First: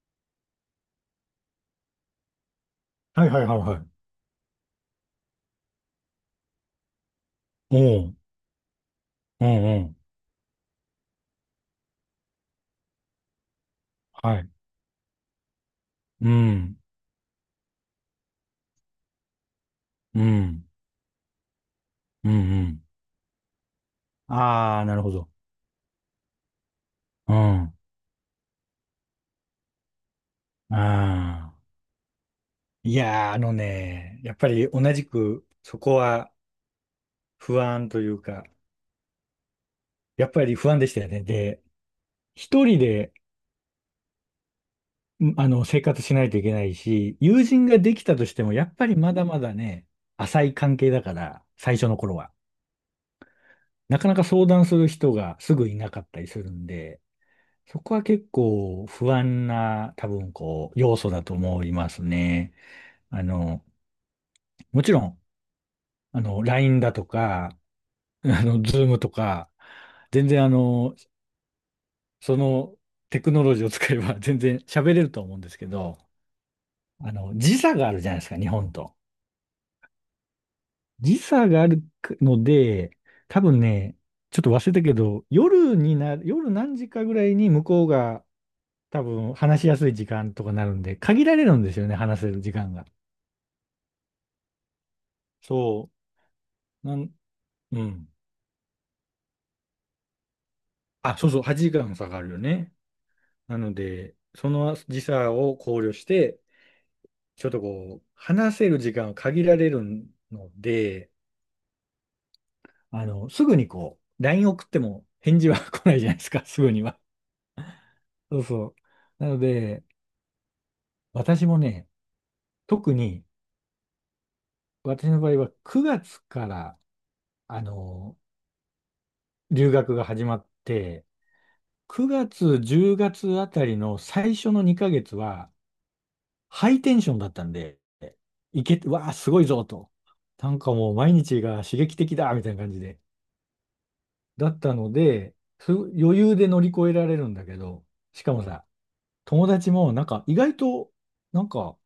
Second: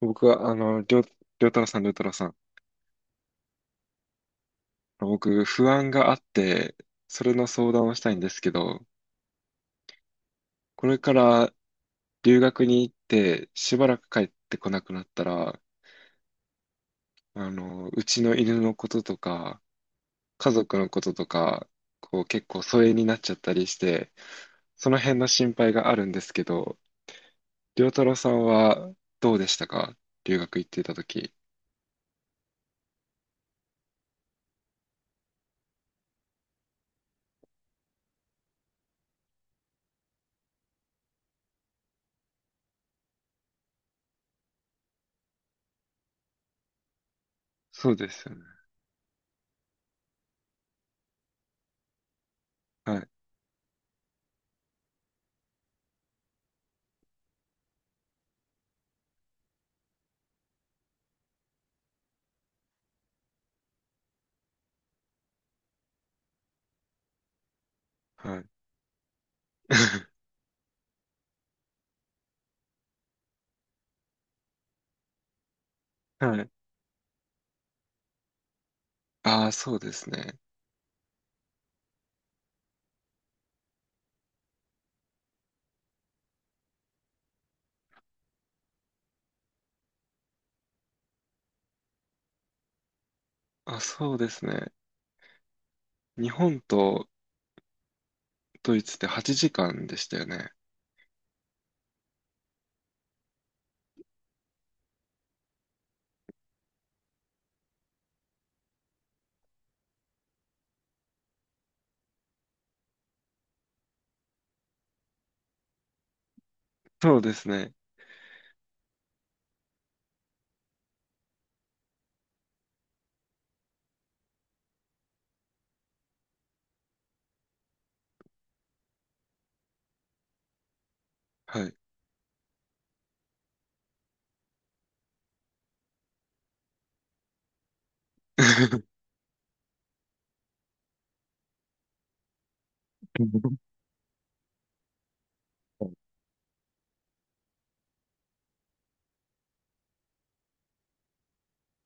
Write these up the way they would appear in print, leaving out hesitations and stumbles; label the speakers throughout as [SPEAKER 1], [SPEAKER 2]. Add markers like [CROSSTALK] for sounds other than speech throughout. [SPEAKER 1] 僕は、りょうたろうさん、りょうたろうさん。
[SPEAKER 2] はいはいはいはい。
[SPEAKER 1] 僕、不安があって、それの相
[SPEAKER 2] お
[SPEAKER 1] 談をした
[SPEAKER 2] う、
[SPEAKER 1] いんですけど、
[SPEAKER 2] うんうん。
[SPEAKER 1] これから留学に行って、しばらく帰っ
[SPEAKER 2] はい。
[SPEAKER 1] てこなくなったら、
[SPEAKER 2] うん、
[SPEAKER 1] うちの犬のこととか、
[SPEAKER 2] う
[SPEAKER 1] 家
[SPEAKER 2] ん、
[SPEAKER 1] 族のこととか、
[SPEAKER 2] うん、う
[SPEAKER 1] 結構疎
[SPEAKER 2] ん。
[SPEAKER 1] 遠になっちゃったりして、
[SPEAKER 2] ああ、
[SPEAKER 1] そ
[SPEAKER 2] な
[SPEAKER 1] の
[SPEAKER 2] るほ
[SPEAKER 1] 辺の
[SPEAKER 2] ど。
[SPEAKER 1] 心配があるんですけど、
[SPEAKER 2] うん。あ
[SPEAKER 1] りょうたろうさんはどうでしたか、留学行ってた時。
[SPEAKER 2] あ。いやー、あのね、やっぱり同じく、そこは不安というか、やっぱり不安でしたよね。で、一人で、生活しないといけないし、友人が
[SPEAKER 1] そ
[SPEAKER 2] で
[SPEAKER 1] う
[SPEAKER 2] き
[SPEAKER 1] で
[SPEAKER 2] たと
[SPEAKER 1] すよ
[SPEAKER 2] し
[SPEAKER 1] ね。
[SPEAKER 2] ても、やっぱりまだまだね、浅い関係だから、最初の頃は。
[SPEAKER 1] はい、
[SPEAKER 2] なかなか相談する人がすぐいなかったりするんで、そこは結構不安な多分こう要素だと思いますね。あの、もちろん、LINE だとか、[LAUGHS]
[SPEAKER 1] はい。
[SPEAKER 2] Zoom とか、
[SPEAKER 1] [LAUGHS]
[SPEAKER 2] 全然そのテクノロジーを使えば [LAUGHS] 全然喋れると思うんですけど、
[SPEAKER 1] はい。
[SPEAKER 2] 時差があるじゃないですか、日本と。
[SPEAKER 1] ああ、そうですね。
[SPEAKER 2] 時差があるので、多分ね、ちょっと忘れたけど、夜にな、夜何時かぐらいに向こうが多分話しやすい時間とかなるんで、限られるんですよね、話せる時間が。
[SPEAKER 1] あ、そうですね。
[SPEAKER 2] そ
[SPEAKER 1] 日本
[SPEAKER 2] う、
[SPEAKER 1] と
[SPEAKER 2] うん。
[SPEAKER 1] ドイツって8時間でしたよね。
[SPEAKER 2] あ、そうそう、8時間差があるよね。なので、その時差を考慮して、ちょっとこう、話せる時間は限られるので、すぐにこう、LINE 送っても返事は [LAUGHS] 来ないじゃないですか、[LAUGHS] すぐには。
[SPEAKER 1] そうですね。
[SPEAKER 2] そうそう。なので、私もね、特に、私の場合は9月から、あの、留学が始まって、
[SPEAKER 1] はい。
[SPEAKER 2] 9月、10月あたりの最初の2ヶ月は、ハイテンションだったんで、
[SPEAKER 1] [LAUGHS]
[SPEAKER 2] わあ、すごいぞと。なんかもう毎日が刺激的だみたいな感じで。だったので、余裕で乗り越えられるんだけど、しかもさ、友達もなんか意外となんか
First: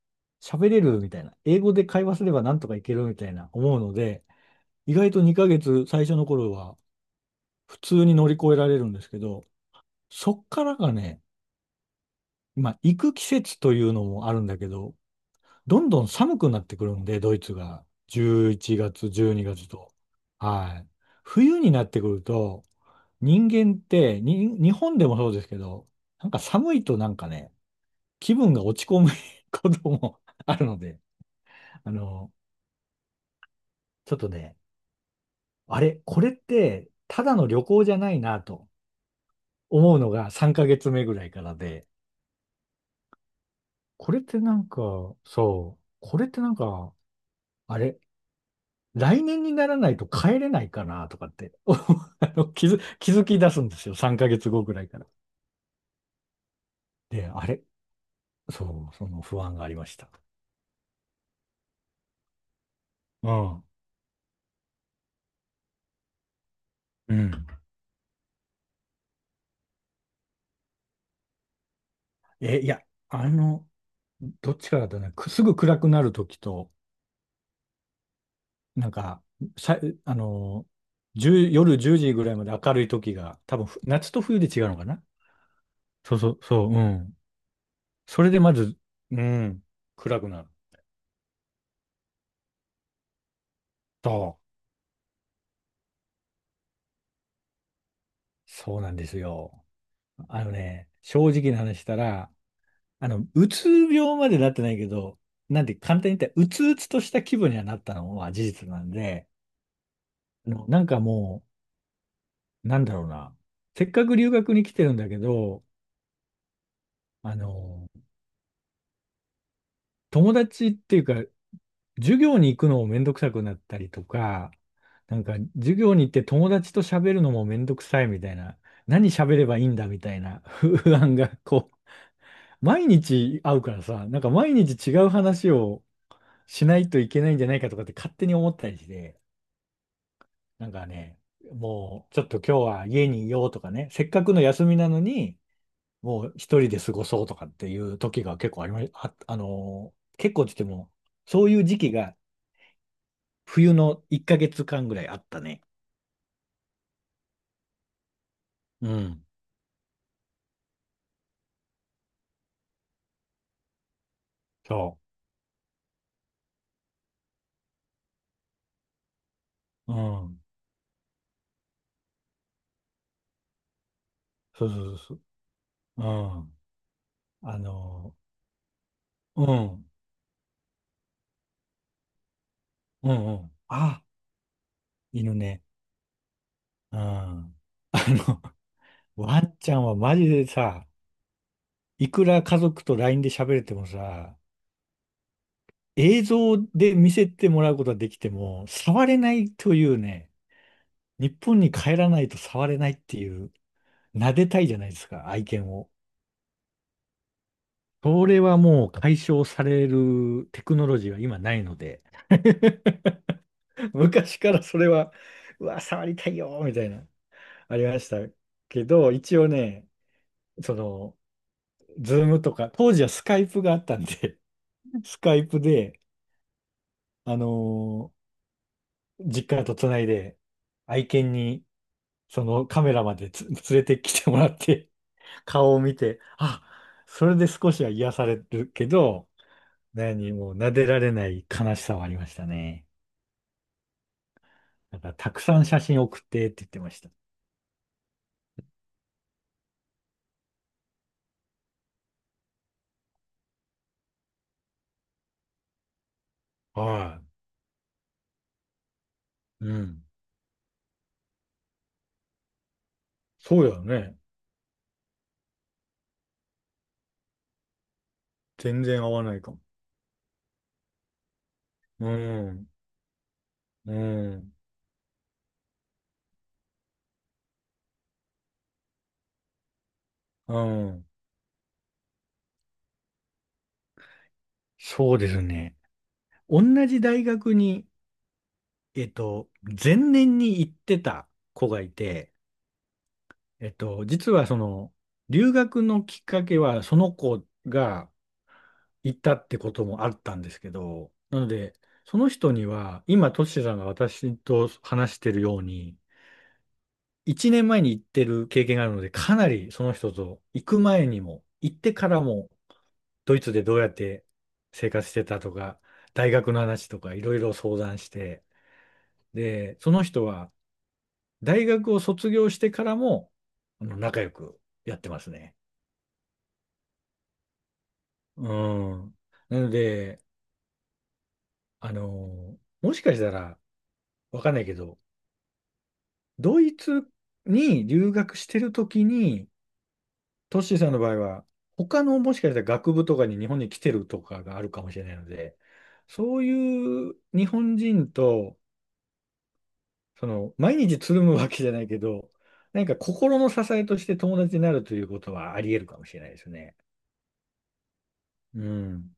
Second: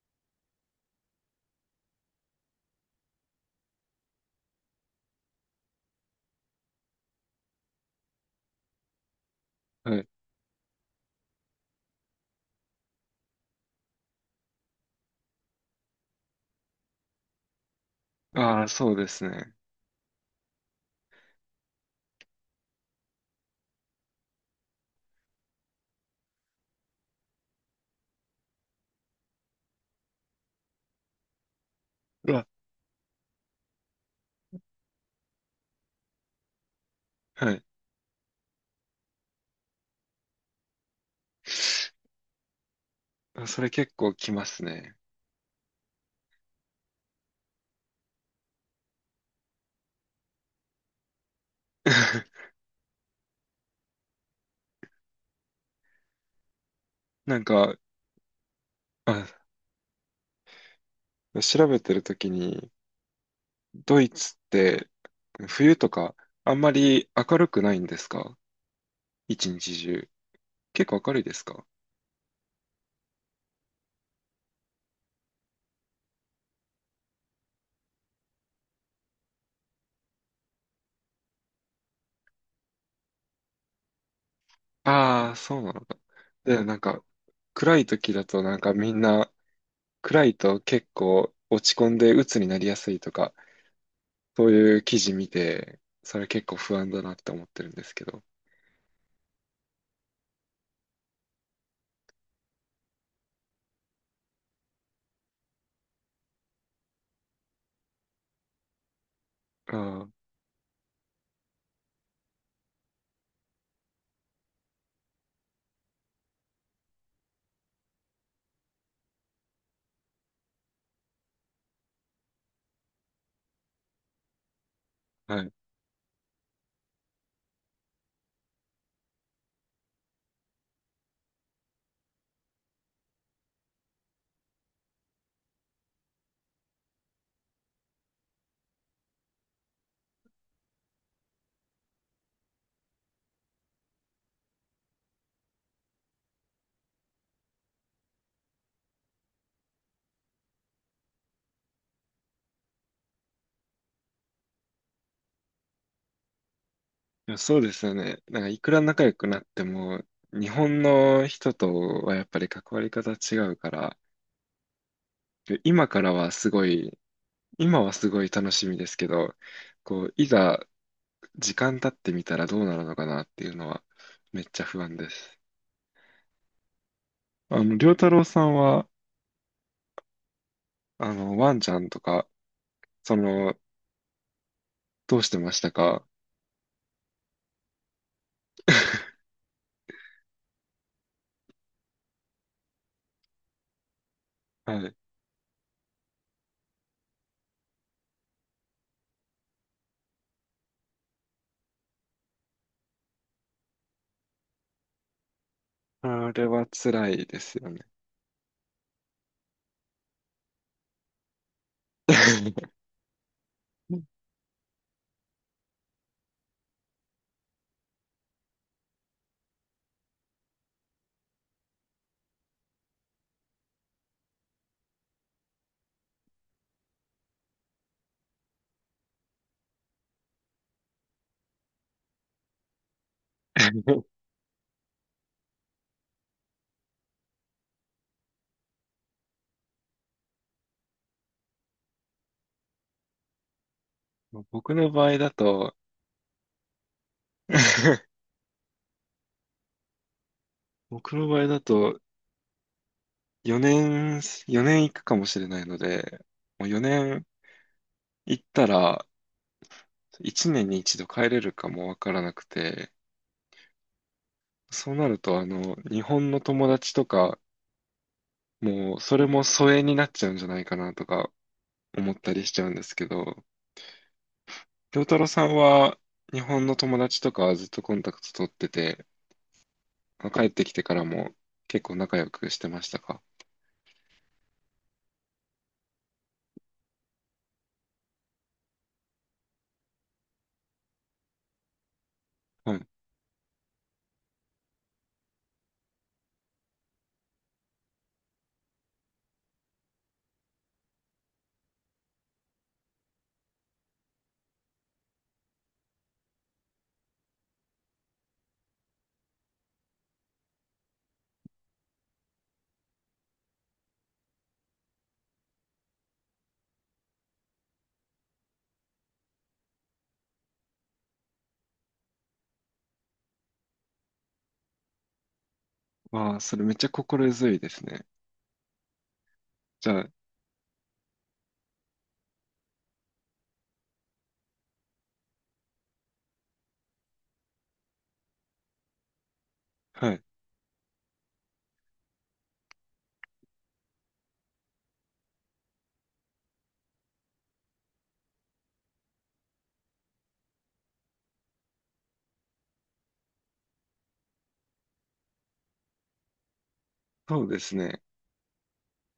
[SPEAKER 2] 喋れるみたいな、英語で会話すればなんとかいけるみたいな思うので、意外と2ヶ月最初の頃は普通に乗り越えられるんですけど、
[SPEAKER 1] はい。
[SPEAKER 2] そっからがね、まあ行く季節というのもあるんだけど、どんどん寒くなってくるんで、ドイツが。11
[SPEAKER 1] ああ、そうで
[SPEAKER 2] 月、
[SPEAKER 1] す
[SPEAKER 2] 12
[SPEAKER 1] ね。
[SPEAKER 2] 月と。はい。冬になってくると、人間ってに、日本でもそうですけど、なんか寒いとなんかね、気分が落ち込む [LAUGHS] ことも [LAUGHS] あるので、あ
[SPEAKER 1] う
[SPEAKER 2] の、
[SPEAKER 1] わ、
[SPEAKER 2] ちょっとね、あれ、これって、ただの
[SPEAKER 1] は
[SPEAKER 2] 旅
[SPEAKER 1] い。
[SPEAKER 2] 行じゃないなと思うのが3ヶ月目ぐらいからで、
[SPEAKER 1] あ、それ結構
[SPEAKER 2] これっ
[SPEAKER 1] き
[SPEAKER 2] て
[SPEAKER 1] ま
[SPEAKER 2] な
[SPEAKER 1] す
[SPEAKER 2] んか、
[SPEAKER 1] ね。
[SPEAKER 2] そう、これってなんか、あれ、来年にならないと帰れないかなとかって [LAUGHS]、
[SPEAKER 1] [LAUGHS]
[SPEAKER 2] 気づき出すんですよ。3ヶ月後ぐらいから。で、
[SPEAKER 1] なん
[SPEAKER 2] あれ
[SPEAKER 1] か、
[SPEAKER 2] そう、その不
[SPEAKER 1] あ、
[SPEAKER 2] 安がありました。
[SPEAKER 1] 調べてるときに、
[SPEAKER 2] うん。
[SPEAKER 1] ドイツって冬とかあんまり
[SPEAKER 2] う
[SPEAKER 1] 明る
[SPEAKER 2] ん。
[SPEAKER 1] くないんですか、一日中。結構明るいですか。
[SPEAKER 2] え、いや、あの、どっちかだとね、くすぐ暗くなるときと、なんか、さあの、1夜10時ぐらいまで明るいときが、多分夏と冬で違うのかな。
[SPEAKER 1] ああー、そうなのか。
[SPEAKER 2] そうそう、
[SPEAKER 1] で、
[SPEAKER 2] そう、
[SPEAKER 1] な
[SPEAKER 2] う
[SPEAKER 1] んか、
[SPEAKER 2] ん。
[SPEAKER 1] 暗い時
[SPEAKER 2] そ
[SPEAKER 1] だ
[SPEAKER 2] れで
[SPEAKER 1] と
[SPEAKER 2] ま
[SPEAKER 1] なんか
[SPEAKER 2] ず、
[SPEAKER 1] みん
[SPEAKER 2] う
[SPEAKER 1] な、
[SPEAKER 2] ん、暗
[SPEAKER 1] 暗
[SPEAKER 2] く
[SPEAKER 1] い
[SPEAKER 2] なる。
[SPEAKER 1] と結構落ち込んで鬱になりやすいとか、
[SPEAKER 2] そ
[SPEAKER 1] そういう記事見て、それ結構不安だなって思ってるんですけど。
[SPEAKER 2] う、そうなんですよ。あのね、正直な話したら、うつ病までなってないけど、なんて簡単に言ったら、うつうつとした気分にはなったのは事実なんで、
[SPEAKER 1] あ
[SPEAKER 2] なんかもう、なんだろうな。せっかく留学に来てるんだけど、あの、友達っていうか、授業に行くのもめんどくさくなったりとか、なん
[SPEAKER 1] あ、
[SPEAKER 2] か
[SPEAKER 1] はい。い
[SPEAKER 2] 授業に行って友達と喋るのもめんどくさいみたいな、何喋ればいいんだみたいな [LAUGHS] 不安が、こう、毎日会うからさ、なんか毎日違う話をしないといけないんじゃないかとかって勝手に思ったりして、なんかね、もうちょっと今日は家にいようとかね、せっかくの休みなのに、もう一人で過ごそうとかっていう時が結構ありま、あ、あのー結構って言っても、そういう時期が冬の1ヶ月間ぐらいあったね。
[SPEAKER 1] や、そうですよね。なんかいくら
[SPEAKER 2] う
[SPEAKER 1] 仲良
[SPEAKER 2] ん。
[SPEAKER 1] くなっても、日本の人とはやっぱり関わり方違うから、
[SPEAKER 2] そ
[SPEAKER 1] 今からはすごい、今はすごい楽しみですけど、
[SPEAKER 2] う。う
[SPEAKER 1] こう、い
[SPEAKER 2] ん。
[SPEAKER 1] ざ時間経ってみたらどうなるのかなっていうのはめっちゃ
[SPEAKER 2] そうそ
[SPEAKER 1] 不安
[SPEAKER 2] う
[SPEAKER 1] で
[SPEAKER 2] そう
[SPEAKER 1] す。
[SPEAKER 2] そう。うん。あ
[SPEAKER 1] 良太
[SPEAKER 2] の
[SPEAKER 1] 郎さんは、
[SPEAKER 2] うん。
[SPEAKER 1] ワンちゃんとか、
[SPEAKER 2] う
[SPEAKER 1] そ
[SPEAKER 2] んうん。
[SPEAKER 1] の、
[SPEAKER 2] あ、
[SPEAKER 1] どうし
[SPEAKER 2] 犬
[SPEAKER 1] てまし
[SPEAKER 2] ね。
[SPEAKER 1] たか。
[SPEAKER 2] うん。の、
[SPEAKER 1] [LAUGHS]
[SPEAKER 2] ワンちゃんはマジでさ、いくら家族と LINE で喋れてもさ、
[SPEAKER 1] はい。
[SPEAKER 2] 映像で見せてもらうことはできても、触れないというね、日本に帰らないと触れないっていう、撫でたいじゃないですか、愛犬を。
[SPEAKER 1] あれは辛いですよね。
[SPEAKER 2] それはもう解消されるテクノロジーは今ないので、
[SPEAKER 1] [LAUGHS]
[SPEAKER 2] [LAUGHS] 昔からそれは、うわ、触りたいよ、みたいな、ありましたけど、一応ね、その、ズームとか、当時はスカイプがあったんで、[LAUGHS] スカイプで、あのー実家とつないで、愛犬に、そのカメラまで[LAUGHS] 連れてきてもらって、顔を見て、あ、それで少しは癒されるけど、何もう撫でられない悲しさはありましたね。
[SPEAKER 1] 僕の
[SPEAKER 2] だ
[SPEAKER 1] 場
[SPEAKER 2] から
[SPEAKER 1] 合だ
[SPEAKER 2] たくさん
[SPEAKER 1] と
[SPEAKER 2] 写真送ってって言ってました。
[SPEAKER 1] [LAUGHS] 僕の場合だと4年、4年行くかもしれないので、もう4
[SPEAKER 2] は
[SPEAKER 1] 年行ったら、
[SPEAKER 2] い。うん。
[SPEAKER 1] 1年に一度帰れるかもわからなくて、
[SPEAKER 2] そうやね。
[SPEAKER 1] そうなると日本の友達とか、
[SPEAKER 2] 全
[SPEAKER 1] もう
[SPEAKER 2] 然合
[SPEAKER 1] そ
[SPEAKER 2] わ
[SPEAKER 1] れ
[SPEAKER 2] ない
[SPEAKER 1] も
[SPEAKER 2] かも。
[SPEAKER 1] 疎遠になっちゃうんじゃないかなとか
[SPEAKER 2] う
[SPEAKER 1] 思ったりしちゃ
[SPEAKER 2] ん。
[SPEAKER 1] うんですけど、
[SPEAKER 2] うん。
[SPEAKER 1] 良太郎さんは日本の友達とかはずっとコンタクト取ってて、帰っ
[SPEAKER 2] う
[SPEAKER 1] てきてから
[SPEAKER 2] ん。
[SPEAKER 1] も結構仲良くしてましたか。
[SPEAKER 2] そうですね。同じ大学に、えっと、前年に行ってた子がいて、
[SPEAKER 1] はい。
[SPEAKER 2] 実はその、留学のきっかけは、その子が行ったってこともあったんですけど、なので、その人には、今、トシさんが私と話してるように、1年前に行ってる経験があるので、かなりその人と行く前にも、行ってからも、ドイツでどうやって生活してたとか、大学の話とか、いろいろ相談して、で、その人は、大学を卒業してからも、仲良くやってますね。
[SPEAKER 1] わあ、それめっちゃ心強いですね。
[SPEAKER 2] うん。なの
[SPEAKER 1] じゃあ、
[SPEAKER 2] で、もしかしたら、わかんないけど、ドイツに留学してるときに、
[SPEAKER 1] はい。
[SPEAKER 2] トッシーさんの場合は、他のもしかしたら学部とかに日本に来てるとかがあるかもしれないので、そういう日本人と、その、毎日つるむわけじゃないけど、なんか心の支えとして友達になるということはあり得るかもしれないですね。
[SPEAKER 1] そうですね。
[SPEAKER 2] うん。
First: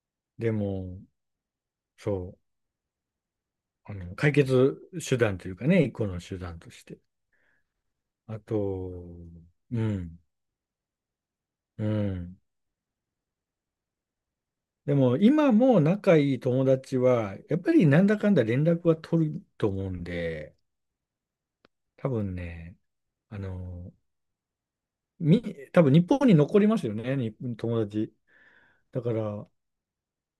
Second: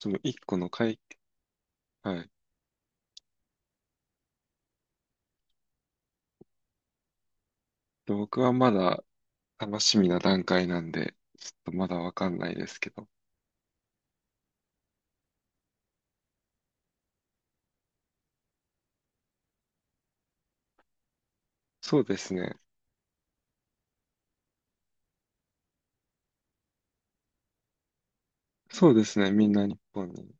[SPEAKER 1] その一
[SPEAKER 2] で
[SPEAKER 1] 個の解、
[SPEAKER 2] も、
[SPEAKER 1] はい。
[SPEAKER 2] そう、解決手段というかね、一個の手段として。あ
[SPEAKER 1] 僕はまだ
[SPEAKER 2] と、
[SPEAKER 1] 楽
[SPEAKER 2] う
[SPEAKER 1] しみな
[SPEAKER 2] ん、
[SPEAKER 1] 段階なんで、ちょっと
[SPEAKER 2] う
[SPEAKER 1] まだわか
[SPEAKER 2] ん。
[SPEAKER 1] んないですけど。
[SPEAKER 2] でも今も仲いい友達は、やっぱりなんだかんだ連絡は取ると思うんで、
[SPEAKER 1] そう
[SPEAKER 2] 多
[SPEAKER 1] です
[SPEAKER 2] 分
[SPEAKER 1] ね。
[SPEAKER 2] ね、あの、み、多分日本に残りますよね、に友達。
[SPEAKER 1] そう
[SPEAKER 2] だ
[SPEAKER 1] で
[SPEAKER 2] か
[SPEAKER 1] すね。み
[SPEAKER 2] ら、
[SPEAKER 1] んな日本に。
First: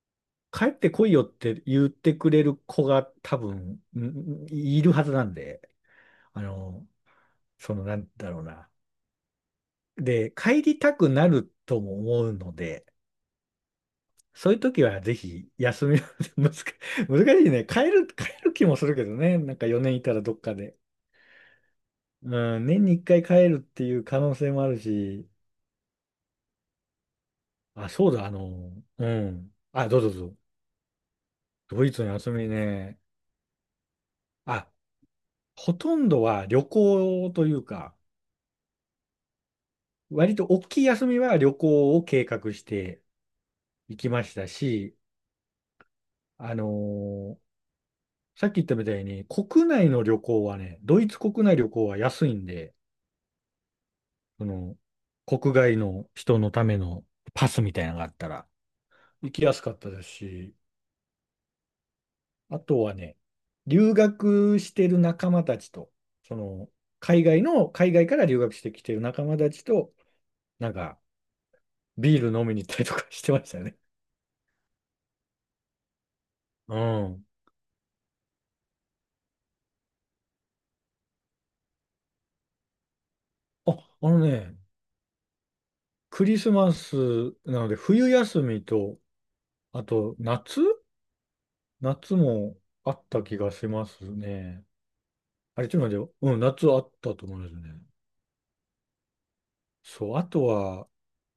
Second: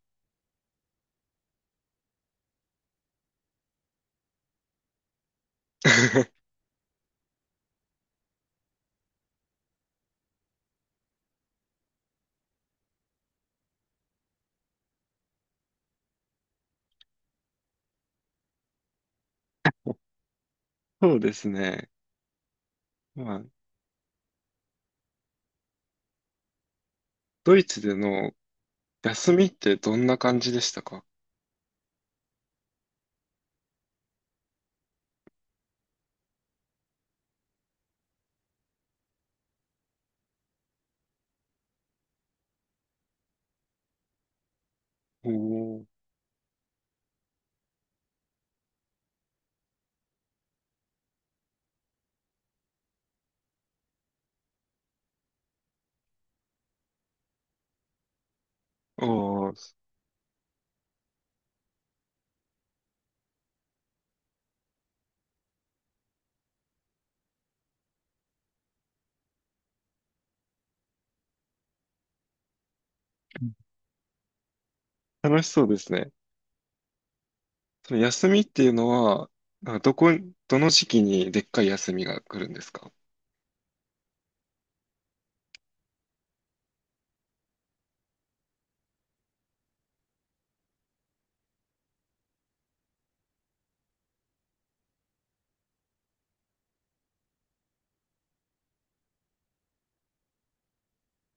[SPEAKER 2] 帰ってこいよって言ってくれる子が多分、いるはずなんで、あ
[SPEAKER 1] [LAUGHS]
[SPEAKER 2] の、なんだろうな。で、帰りたくなるとも思うので、そういう時はぜひ休みを [LAUGHS] 難し難しいね。帰る気もするけどね。なんか4年いたらどっかで。
[SPEAKER 1] そうですね。
[SPEAKER 2] うん、年に1回
[SPEAKER 1] まあ、
[SPEAKER 2] 帰るっていう可能性もあるし。
[SPEAKER 1] ドイツ
[SPEAKER 2] あ、
[SPEAKER 1] で
[SPEAKER 2] そうだ、
[SPEAKER 1] の
[SPEAKER 2] う
[SPEAKER 1] 休みっ
[SPEAKER 2] ん。
[SPEAKER 1] て
[SPEAKER 2] あ、
[SPEAKER 1] ど
[SPEAKER 2] どう
[SPEAKER 1] ん
[SPEAKER 2] ぞ
[SPEAKER 1] な
[SPEAKER 2] どうぞ。
[SPEAKER 1] 感じでしたか。
[SPEAKER 2] ドイツの休みね。あ、ほとんどは旅行というか、割と大きい休みは旅行を計画していきましたし、
[SPEAKER 1] おー、
[SPEAKER 2] あのーさっき言ったみたいに、国内の旅行はね、ドイツ国内旅行は安いんで、その、国外の人のためのパスみたいなのがあったら、行き
[SPEAKER 1] お
[SPEAKER 2] やすか
[SPEAKER 1] ー、
[SPEAKER 2] ったですし、あとはね、留学してる仲間たちと、その、海外から留学してきてる仲間たちと、なんか、ビール飲みに行ったりとかしてましたね。
[SPEAKER 1] 楽しそうですね。
[SPEAKER 2] うん。
[SPEAKER 1] その休みっていうのは、なんかどこ、どの時期にでっかい休みが来るんですか。
[SPEAKER 2] あ、あのね、クリスマスなので、冬休みと、あと夏もあった気がしますね。あれ、ちょっと待ってよ。うん、夏あったと思うんですよね。そう、あとは、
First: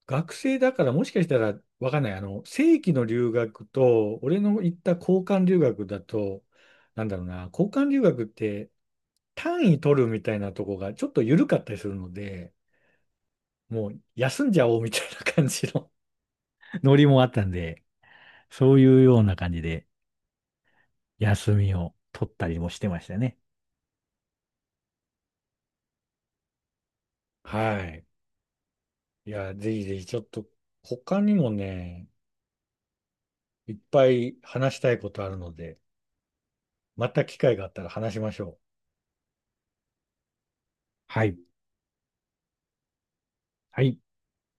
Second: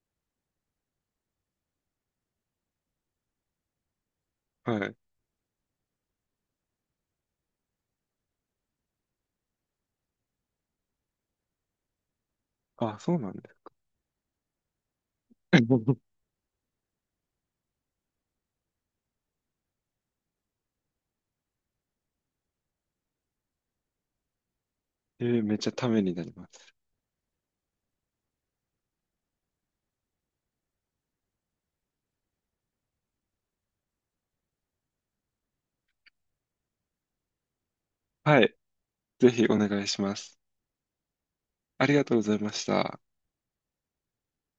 [SPEAKER 2] 学生だからもしかしたらわかんない。正規の留学と、俺の行
[SPEAKER 1] は
[SPEAKER 2] った
[SPEAKER 1] い。
[SPEAKER 2] 交換留学だと、なんだろうな、交換留学って単位取るみたいなとこがちょっと緩かったりするので、
[SPEAKER 1] あ、そうなんですか。
[SPEAKER 2] もう休んじゃおうみたいな感じの
[SPEAKER 1] [LAUGHS]
[SPEAKER 2] [LAUGHS] ノリもあったんで、そういうような感じで休みを取ったりもしてましたね。
[SPEAKER 1] えーめっちゃためになります。
[SPEAKER 2] はい。いや、ぜひぜひちょっと他にもね、いっぱい話したいことあるので、また機会があったら話しまし
[SPEAKER 1] は
[SPEAKER 2] ょ
[SPEAKER 1] い。
[SPEAKER 2] う。
[SPEAKER 1] ぜひお願いします。
[SPEAKER 2] はい。
[SPEAKER 1] ありがとうございました。
[SPEAKER 2] はい。